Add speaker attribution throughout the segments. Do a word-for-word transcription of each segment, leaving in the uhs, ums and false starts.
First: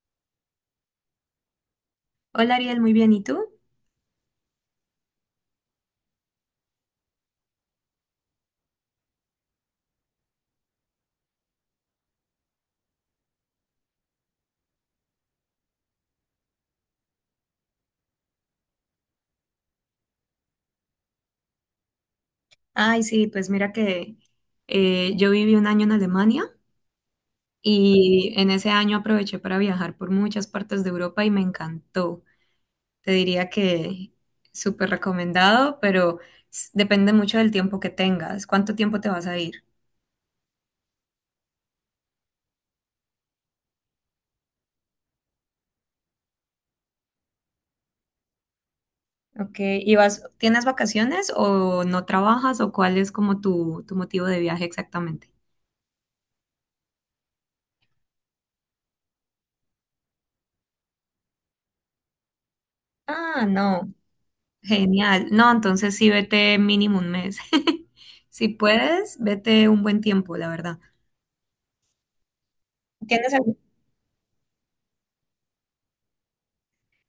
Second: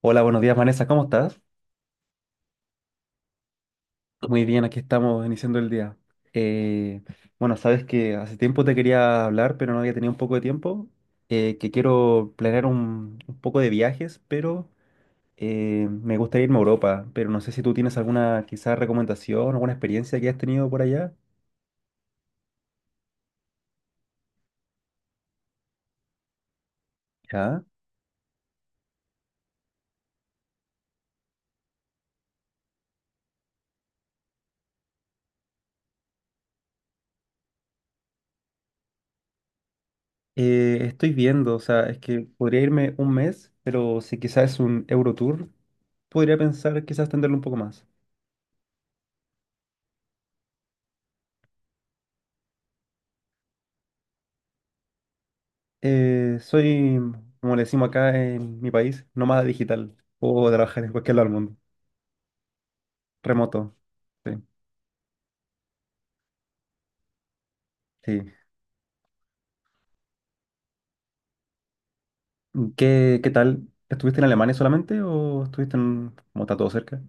Speaker 1: Hola, buenos días, Vanessa, ¿cómo estás?
Speaker 2: Hola Ariel, muy bien. ¿Y tú?
Speaker 1: Muy bien, aquí estamos iniciando el día. Eh, bueno, sabes que hace tiempo te quería hablar, pero no había tenido un poco de tiempo. Eh, que quiero planear un, un poco de viajes, pero eh, me gustaría irme a Europa, pero no sé si tú tienes alguna quizás recomendación, alguna experiencia que has tenido por allá.
Speaker 2: Ay, sí, pues mira que eh, yo viví un año en Alemania
Speaker 1: Ya.
Speaker 2: y en ese año aproveché para viajar por muchas partes de Europa y me encantó. Te diría que súper recomendado, pero s- depende mucho del tiempo que tengas. ¿Cuánto tiempo te vas a ir?
Speaker 1: Eh, estoy viendo, o sea, es que podría irme un mes, pero si quizás es un Eurotour, podría pensar quizás extenderlo un poco más.
Speaker 2: Ok, ¿y vas, tienes vacaciones o no trabajas o cuál es como tu, tu, motivo de viaje exactamente?
Speaker 1: Eh, soy, como le decimos acá en mi país, nómada digital. Puedo trabajar en cualquier lado del mundo.
Speaker 2: Ah,
Speaker 1: Remoto,
Speaker 2: no.
Speaker 1: sí.
Speaker 2: Genial. No, entonces sí vete mínimo un mes.
Speaker 1: Sí.
Speaker 2: Si puedes, vete un buen tiempo, la verdad.
Speaker 1: ¿Qué, qué
Speaker 2: ¿Tienes algún-
Speaker 1: tal? ¿Estuviste en Alemania solamente o estuviste en, como está todo cerca?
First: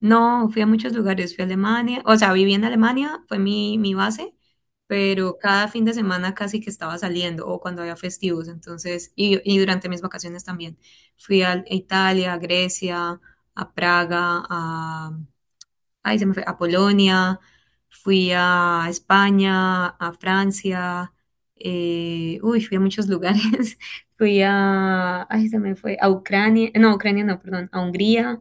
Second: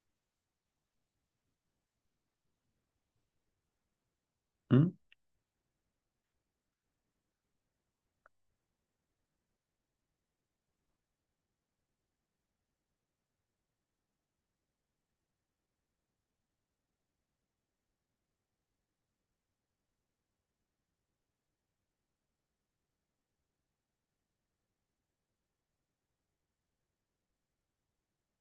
Speaker 2: No, fui a muchos lugares, fui a Alemania, o sea, viví en Alemania, fue mi, mi base,
Speaker 1: ¿Mm?
Speaker 2: pero cada fin de semana casi que estaba saliendo, o cuando había festivos, entonces, y, y durante mis vacaciones también. Fui a Italia, a Grecia, a Praga, a ahí se me fue, a Polonia, fui a España, a Francia, eh, uy, fui a muchos lugares, fui a, ay, se me fue, a Ucrania, no, Ucrania no, perdón, a Hungría,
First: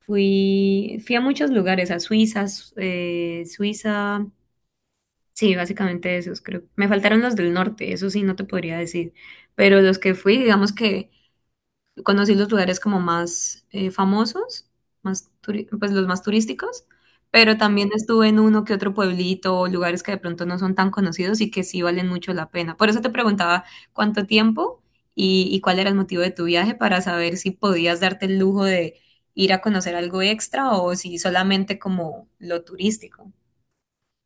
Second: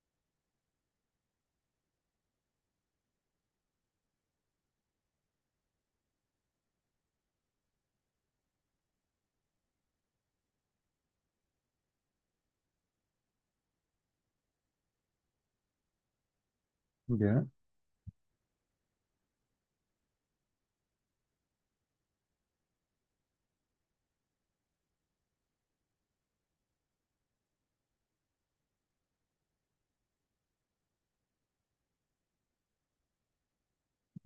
Speaker 2: fui, fui a muchos lugares, a Suiza, Su- eh, Suiza, sí, básicamente esos, creo. Me faltaron los del norte, eso sí, no te podría decir, pero los que fui, digamos que conocí los lugares como más eh, famosos, más turi- pues los más turísticos,
Speaker 1: Ya.
Speaker 2: pero también estuve en uno que otro pueblito o lugares que de pronto no son tan conocidos y que sí valen mucho la pena. Por eso te preguntaba cuánto tiempo y, y cuál era el motivo de tu viaje para saber si podías darte el lujo de ir a conocer algo extra o si solamente como lo turístico.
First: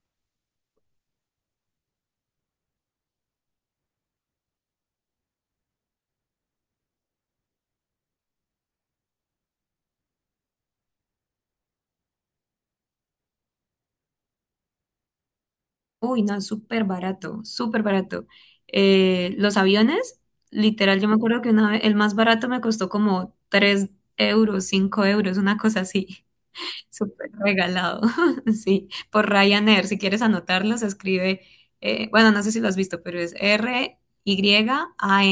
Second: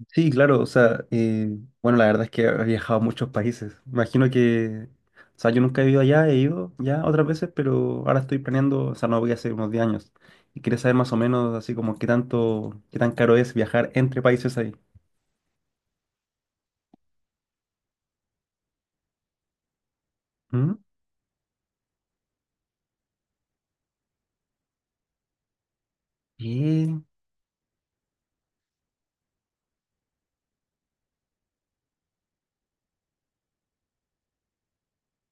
Speaker 1: Sí, claro, o sea, eh, bueno, la verdad es que he viajado a muchos países. Imagino que, o sea, yo nunca he ido allá, he ido ya otras veces, pero ahora estoy planeando, o sea, no voy a hacer unos diez años. Y quería saber más o menos así como qué tanto, qué tan caro es viajar entre países ahí.
Speaker 2: Uy, no, súper barato, súper barato. Eh, los aviones,
Speaker 1: ¿Mm?
Speaker 2: literal, yo me acuerdo que una vez, el más barato me costó como tres euros, cinco euros, una cosa así.
Speaker 1: Bien.
Speaker 2: Súper regalado, sí. Por Ryanair, si quieres anotarlo, se escribe, eh, bueno, no sé si lo has visto, pero es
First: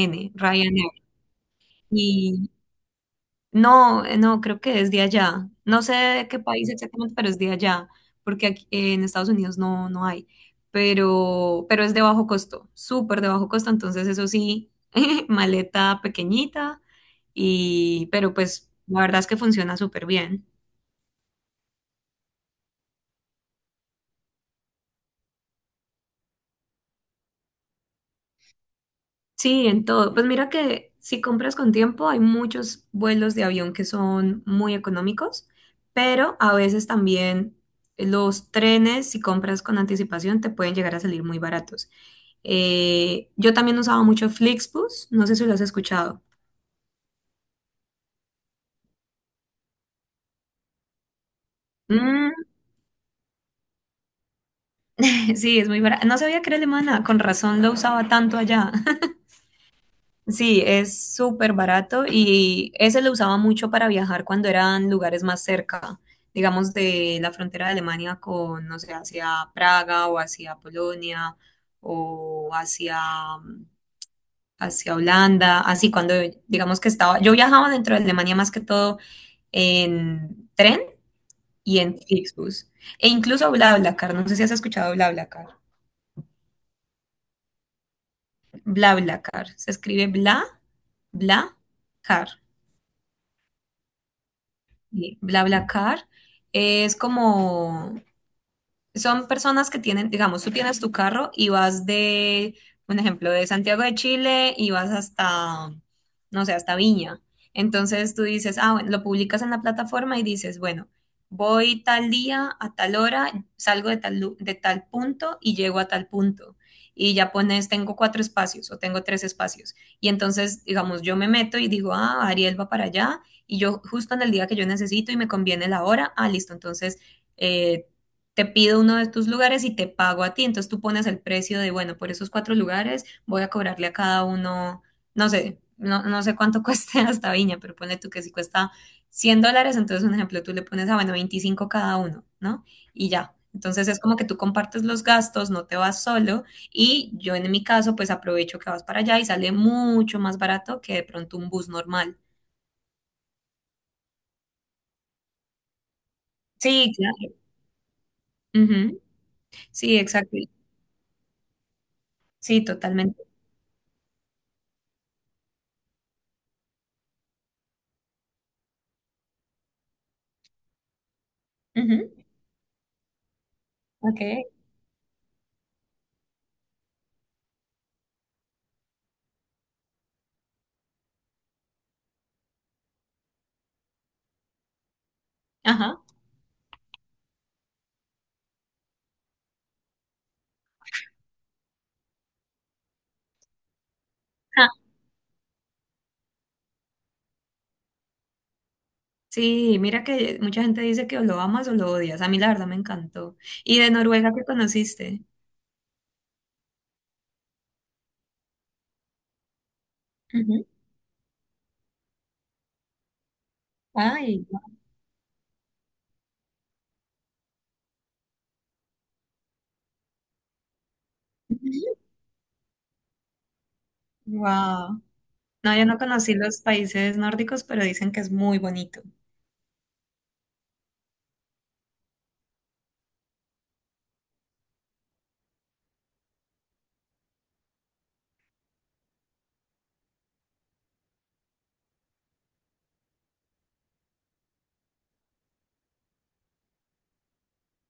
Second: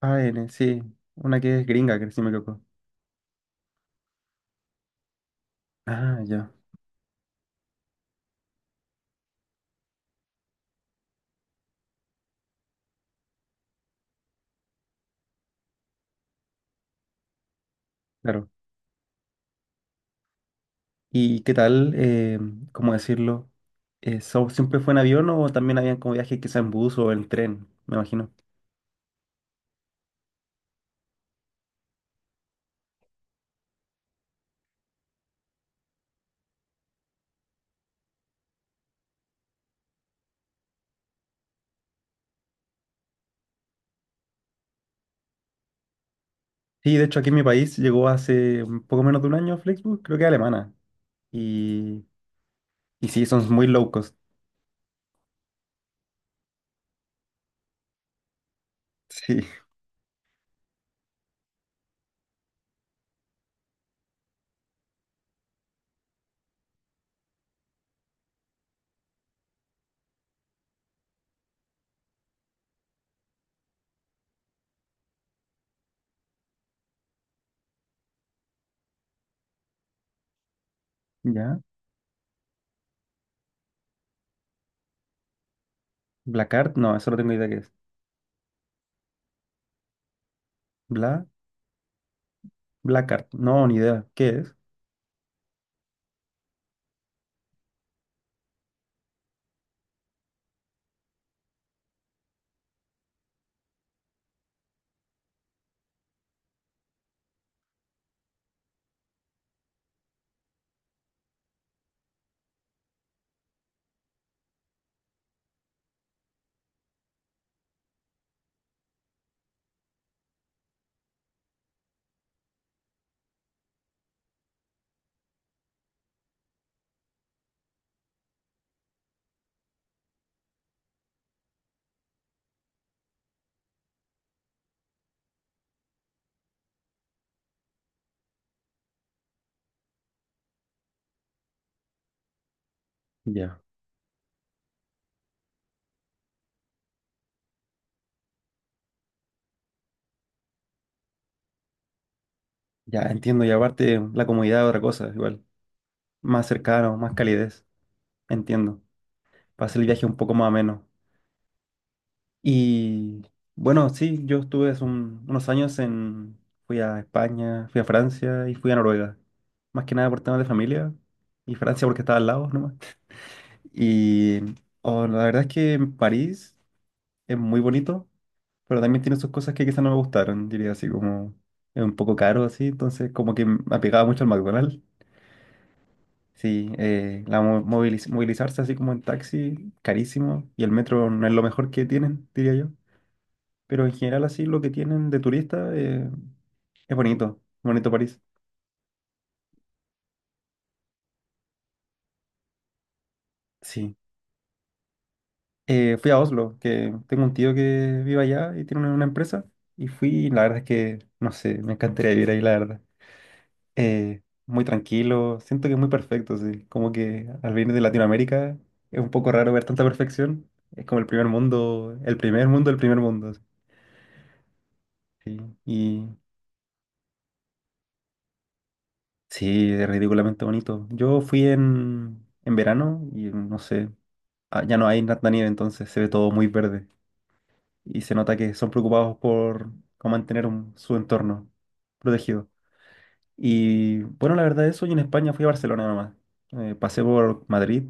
Speaker 1: Ah, N, sí,
Speaker 2: Ryanair.
Speaker 1: una que es gringa, que sí me equivoco.
Speaker 2: No, eh, no, creo que es de allá. No sé
Speaker 1: Ah,
Speaker 2: de qué
Speaker 1: ya,
Speaker 2: país exactamente, pero es de allá, porque aquí eh, en Estados Unidos no, no, hay, pero, pero es de bajo costo, súper de bajo costo, entonces eso sí, maleta pequeñita, y, pero
Speaker 1: claro.
Speaker 2: pues la verdad es que funciona súper bien.
Speaker 1: ¿Y qué tal, eh, cómo decirlo? Eh, ¿so- ¿siempre fue en avión o también habían como viajes quizá en bus o en tren? Me imagino.
Speaker 2: Sí, en todo. Pues mira que si compras con tiempo, hay muchos vuelos de avión que son muy económicos, pero a veces también los trenes, si compras con anticipación, te pueden llegar a salir muy baratos. Eh, yo también usaba mucho Flixbus, no sé si lo has escuchado.
Speaker 1: Sí, de hecho aquí en mi país llegó hace un poco menos de un año Flixbus, creo que alemana. Y,
Speaker 2: Mm,
Speaker 1: y sí, son muy low cost.
Speaker 2: Sí, es muy barato. No sabía que era alemana, con razón lo usaba tanto allá.
Speaker 1: Sí,
Speaker 2: Sí, es súper barato y ese lo usaba mucho para viajar cuando eran lugares más cerca, digamos de la frontera de Alemania con, no sé, hacia Praga o hacia Polonia o hacia, hacia Holanda, así cuando digamos que estaba, yo viajaba dentro de Alemania más que todo en tren
Speaker 1: ya.
Speaker 2: y en Flixbus e incluso BlaBlaCar, no sé si has escuchado BlaBlaCar.
Speaker 1: Blackart, no, eso no tengo idea qué es.
Speaker 2: BlaBlaCar, se escribe Bla,
Speaker 1: Bla,
Speaker 2: Bla,
Speaker 1: Blackart, no, ni idea. ¿Qué es?
Speaker 2: sí, BlaBlaCar es como, son personas que tienen, digamos, tú tienes tu carro y vas de, un ejemplo, de Santiago de Chile y vas hasta, no sé, hasta Viña. Entonces tú dices, ah, bueno, lo publicas en la plataforma y dices, bueno, voy tal día a tal hora, salgo de tal, lu- de tal punto y llego a tal punto. Y ya pones, tengo cuatro espacios o tengo tres espacios. Y entonces, digamos, yo me meto y digo, ah, Ariel va para allá y yo justo en el día que yo necesito y me conviene la hora, ah, listo, entonces eh, te pido uno de tus lugares y te pago a ti. Entonces tú pones el precio de, bueno, por esos cuatro lugares voy a cobrarle a cada uno, no sé, no, no sé cuánto cueste hasta Viña, pero pone tú que si cuesta cien dólares, entonces un ejemplo, tú le pones a, bueno, veinticinco cada uno, ¿no? Y ya.
Speaker 1: Ya,
Speaker 2: Entonces es como que tú compartes los gastos, no te vas solo y yo en mi caso pues aprovecho que vas para allá y sale mucho más barato que de pronto un bus normal.
Speaker 1: ya entiendo. Y aparte la comodidad es otra cosa, igual. Más
Speaker 2: Sí,
Speaker 1: cercano, más
Speaker 2: claro.
Speaker 1: calidez. Entiendo.
Speaker 2: Ujú.
Speaker 1: Para hacer el
Speaker 2: Sí,
Speaker 1: viaje un poco
Speaker 2: exacto.
Speaker 1: más ameno.
Speaker 2: Sí,
Speaker 1: Y
Speaker 2: totalmente.
Speaker 1: bueno, sí, yo estuve hace un- unos años en, fui a España, fui a Francia y fui a Noruega. Más que nada por temas de familia y Francia porque
Speaker 2: Ujú.
Speaker 1: estaba al lado nomás.
Speaker 2: Ok.
Speaker 1: Y oh, la verdad es que París es muy bonito, pero también tiene sus cosas que quizás no me gustaron, diría, así como es un poco caro, así, entonces como que me apegaba mucho al McDonald's.
Speaker 2: Ajá.
Speaker 1: Sí, eh, la mo- moviliz- movilizarse así como en taxi, carísimo, y el metro no es lo mejor que tienen, diría yo. Pero en general así lo que tienen de turista, eh, es bonito, bonito París.
Speaker 2: Sí, mira que mucha gente dice que o lo amas o lo odias. A mí la verdad me encantó. ¿Y de
Speaker 1: Sí.
Speaker 2: Noruega qué conociste?
Speaker 1: Eh, fui a Oslo, que tengo un tío que vive allá y tiene una, una empresa. Y fui, y la verdad es
Speaker 2: Ujú.
Speaker 1: que, no sé, me encantaría vivir ahí, la verdad. Eh,
Speaker 2: Ay.
Speaker 1: muy tranquilo, siento que es muy perfecto, sí. Como que al venir de Latinoamérica es un poco raro ver tanta perfección. Es como el primer mundo, el primer mundo, el primer mundo. Así.
Speaker 2: Wow.
Speaker 1: Sí.
Speaker 2: No, yo no
Speaker 1: Y
Speaker 2: conocí los países nórdicos, pero dicen que es muy bonito.
Speaker 1: sí, es ridículamente bonito. Yo fui en, en verano y no sé, ah, ya no hay tanta nieve, entonces se ve todo muy verde y se nota que son preocupados por cómo mantener un- su entorno protegido. Y bueno, la verdad es hoy en España fui a Barcelona nomás. Eh, pasé por Madrid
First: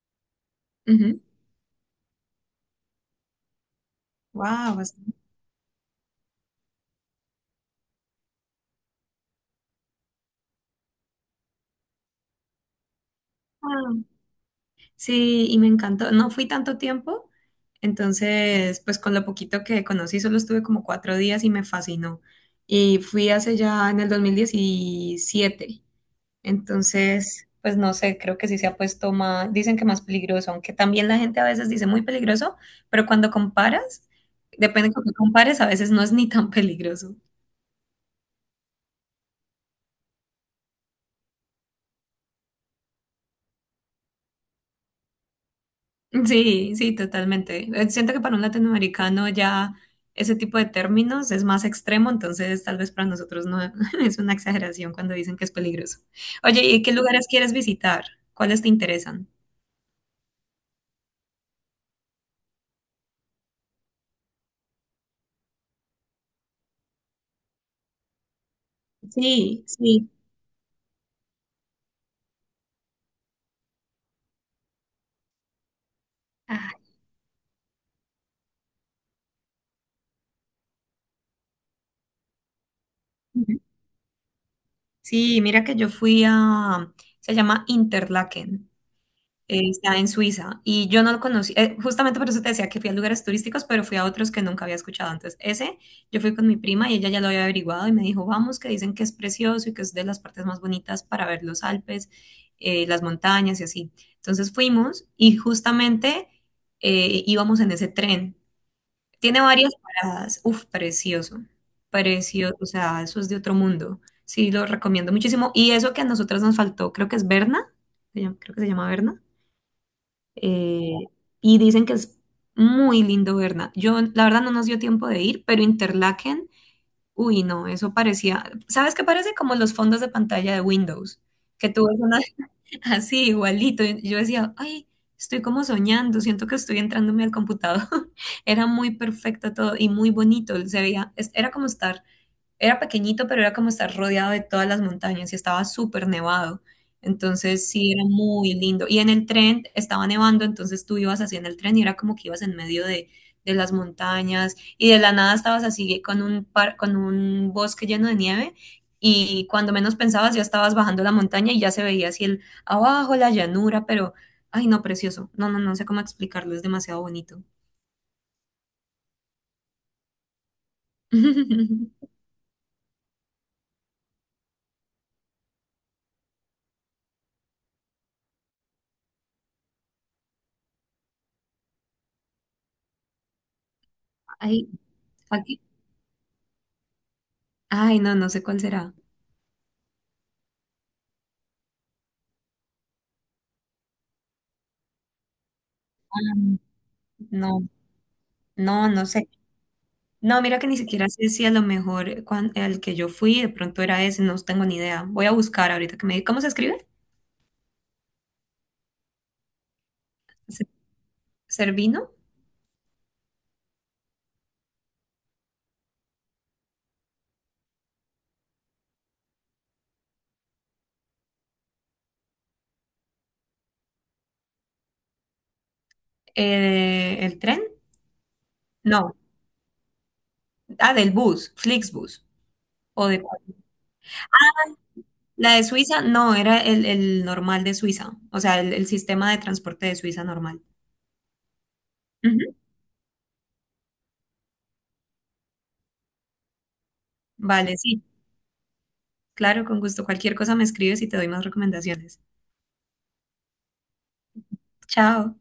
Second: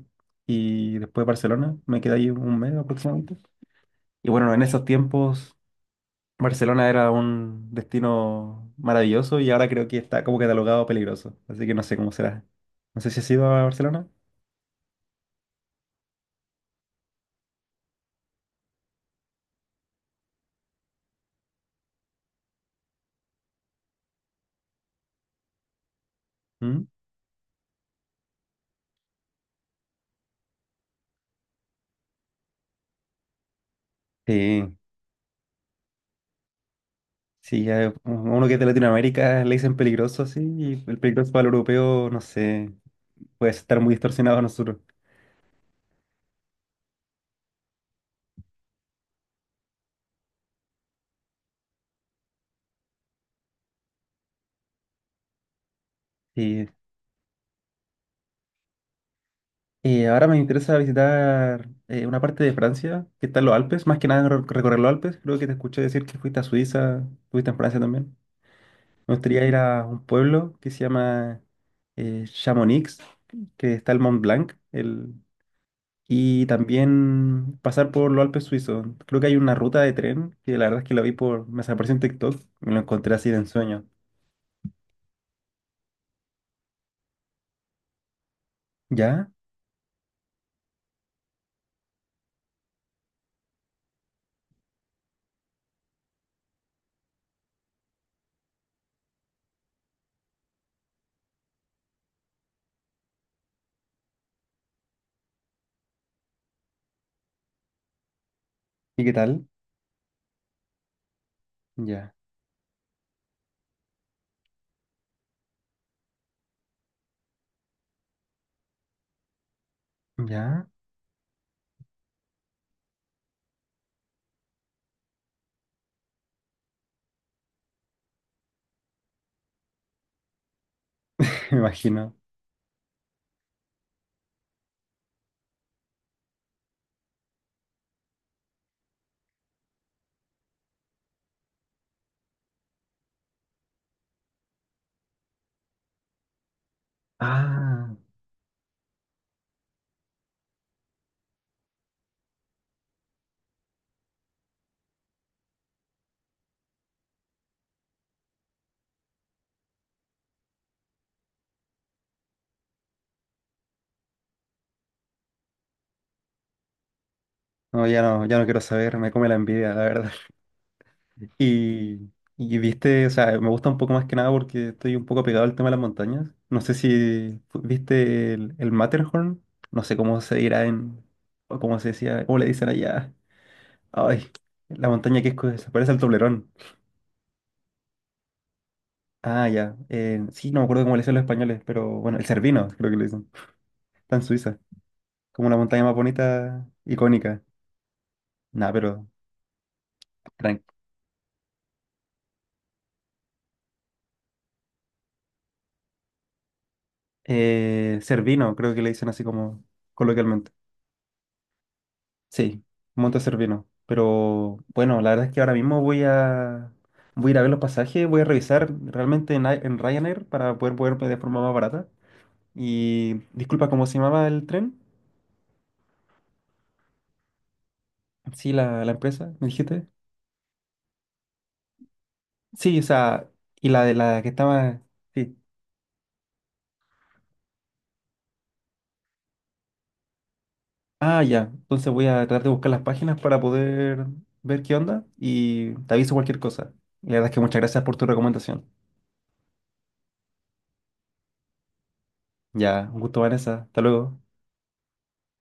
Speaker 1: y
Speaker 2: Ujú.
Speaker 1: después Barcelona, me quedé ahí un mes aproximadamente. Y bueno, en
Speaker 2: Wow.
Speaker 1: esos tiempos Barcelona era un destino maravilloso y ahora creo que está como catalogado peligroso, así que no sé cómo será. No sé si has ido a
Speaker 2: Ah,
Speaker 1: Barcelona.
Speaker 2: sí, y me encantó. No fui tanto tiempo, entonces, pues con lo poquito que conocí, solo estuve como cuatro días y me fascinó. Y fui hace ya en el dos mil diecisiete.
Speaker 1: ¿Mm?
Speaker 2: Entonces, pues no sé, creo que sí se ha puesto más, dicen que más peligroso, aunque también la gente a veces dice muy peligroso, pero cuando comparas,
Speaker 1: Sí.
Speaker 2: depende de cómo compares, a veces no es ni tan peligroso.
Speaker 1: Sí, ya uno que es de Latinoamérica le dicen peligroso, sí, y el peligroso para el europeo, no sé, puede estar muy distorsionado a nosotros.
Speaker 2: Sí, sí, totalmente. Eh, Siento que para un latinoamericano ya ese tipo de términos es más extremo, entonces tal vez para nosotros no es una exageración cuando dicen que es peligroso. Oye,
Speaker 1: Sí.
Speaker 2: ¿y qué lugares quieres visitar? ¿Cuáles te interesan?
Speaker 1: Eh, ahora me interesa visitar eh, una parte de Francia, que está en los Alpes, más que nada recor- recorrer los Alpes. Creo que te escuché decir que fuiste a Suiza, fuiste en Francia también. Me gustaría ir
Speaker 2: Sí,
Speaker 1: a un
Speaker 2: sí.
Speaker 1: pueblo que se llama eh, Chamonix, que está el Mont Blanc, el, y
Speaker 2: Ah.
Speaker 1: también pasar por los Alpes suizos. Creo que hay una ruta de tren que la verdad es que la vi por, me apareció en TikTok, me lo encontré así de ensueño.
Speaker 2: Sí, mira que yo fui a, se llama Interlaken,
Speaker 1: ¿Ya?
Speaker 2: eh, está en Suiza y yo no lo conocí, eh, justamente por eso te decía que fui a lugares turísticos, pero fui a otros que nunca había escuchado antes. Ese, yo fui con mi prima y ella ya lo había averiguado y me dijo, vamos, que dicen que es precioso y que es de las partes más bonitas para ver los Alpes, eh, las montañas y así. Entonces fuimos y justamente eh, íbamos en ese tren.
Speaker 1: ¿Y qué
Speaker 2: Tiene
Speaker 1: tal?
Speaker 2: varias paradas. Uf, precioso.
Speaker 1: Ya,
Speaker 2: Precioso. O sea, eso es de otro mundo. Sí, lo recomiendo muchísimo. Y eso que a nosotras nos faltó, creo que es Berna. se llama- Creo que se llama Berna.
Speaker 1: ya,
Speaker 2: eh, y dicen que es muy lindo Berna. Yo, la verdad, no nos dio tiempo de ir, pero Interlaken, uy, no, eso parecía. ¿Sabes qué parece? Como los fondos de pantalla de Windows.
Speaker 1: me
Speaker 2: Que tú ves
Speaker 1: imagino.
Speaker 2: una, así, igualito. Yo decía, ay, estoy como soñando, siento que estoy entrándome al computador. Era muy perfecto todo y muy bonito. Se veía, es- era como estar era pequeñito, pero era como estar rodeado de todas las montañas y estaba súper nevado. Entonces
Speaker 1: Ah,
Speaker 2: sí, era muy lindo. Y en el tren estaba nevando, entonces tú ibas así en el tren y era como que ibas en medio de, de las montañas y de la nada estabas así con un, par, con un bosque lleno de nieve y cuando menos pensabas ya estabas bajando la montaña y ya se veía así el abajo, la llanura, pero, ay no, precioso. No, no, no sé cómo explicarlo, es demasiado bonito.
Speaker 1: no, ya no, ya no quiero saber, me come la envidia, la verdad. Y, y viste, o sea, me gusta un poco más que nada porque estoy un poco pegado al tema de las montañas. No sé si fu- viste el, el Matterhorn, no sé cómo se dirá en, o cómo se decía, cómo le dicen allá. Ay,
Speaker 2: Ay,
Speaker 1: la montaña que es, co-
Speaker 2: aquí.
Speaker 1: se parece al Toblerón.
Speaker 2: Ay, no, no sé cuál será.
Speaker 1: Ah, ya. Eh, sí, no me acuerdo cómo le dicen los españoles, pero bueno, el Cervino, creo que le dicen. Está en Suiza. Como la montaña más
Speaker 2: Ah,
Speaker 1: bonita, icónica.
Speaker 2: no,
Speaker 1: Nah, pero.
Speaker 2: No, no sé. No, mira que
Speaker 1: Tranqui.
Speaker 2: ni siquiera sé si a lo mejor cuan- el que yo fui de pronto era ese, no tengo ni idea. Voy a buscar ahorita que me diga. ¿Cómo se escribe?
Speaker 1: Eh, Cervino, creo que le dicen así como coloquialmente.
Speaker 2: Se- ¿Servino?
Speaker 1: Sí, Monte Cervino. Pero bueno, la verdad es que ahora mismo voy a. Voy a ir a ver los pasajes, voy a revisar realmente en, Ai- en Ryanair para poder moverme de forma más barata. Y disculpa, ¿cómo se llamaba el tren?
Speaker 2: Eh, ¿el tren?
Speaker 1: Sí, la, la
Speaker 2: No.
Speaker 1: empresa, me dijiste.
Speaker 2: Ah, del bus, Flixbus.
Speaker 1: Sí, o
Speaker 2: O de,
Speaker 1: sea, y la de la que estaba. Sí.
Speaker 2: la de Suiza, no, era el, el normal de Suiza, o sea, el, el sistema de transporte de Suiza normal.
Speaker 1: Ah, ya. Entonces voy a tratar de
Speaker 2: Ujú.
Speaker 1: buscar las páginas para poder ver qué onda y te aviso cualquier cosa. Y la verdad es que muchas
Speaker 2: Vale,
Speaker 1: gracias por
Speaker 2: sí,
Speaker 1: tu recomendación.
Speaker 2: claro, con gusto. Cualquier cosa me escribes y te doy más recomendaciones.
Speaker 1: Ya, un gusto, Vanessa. Hasta luego.
Speaker 2: Chao.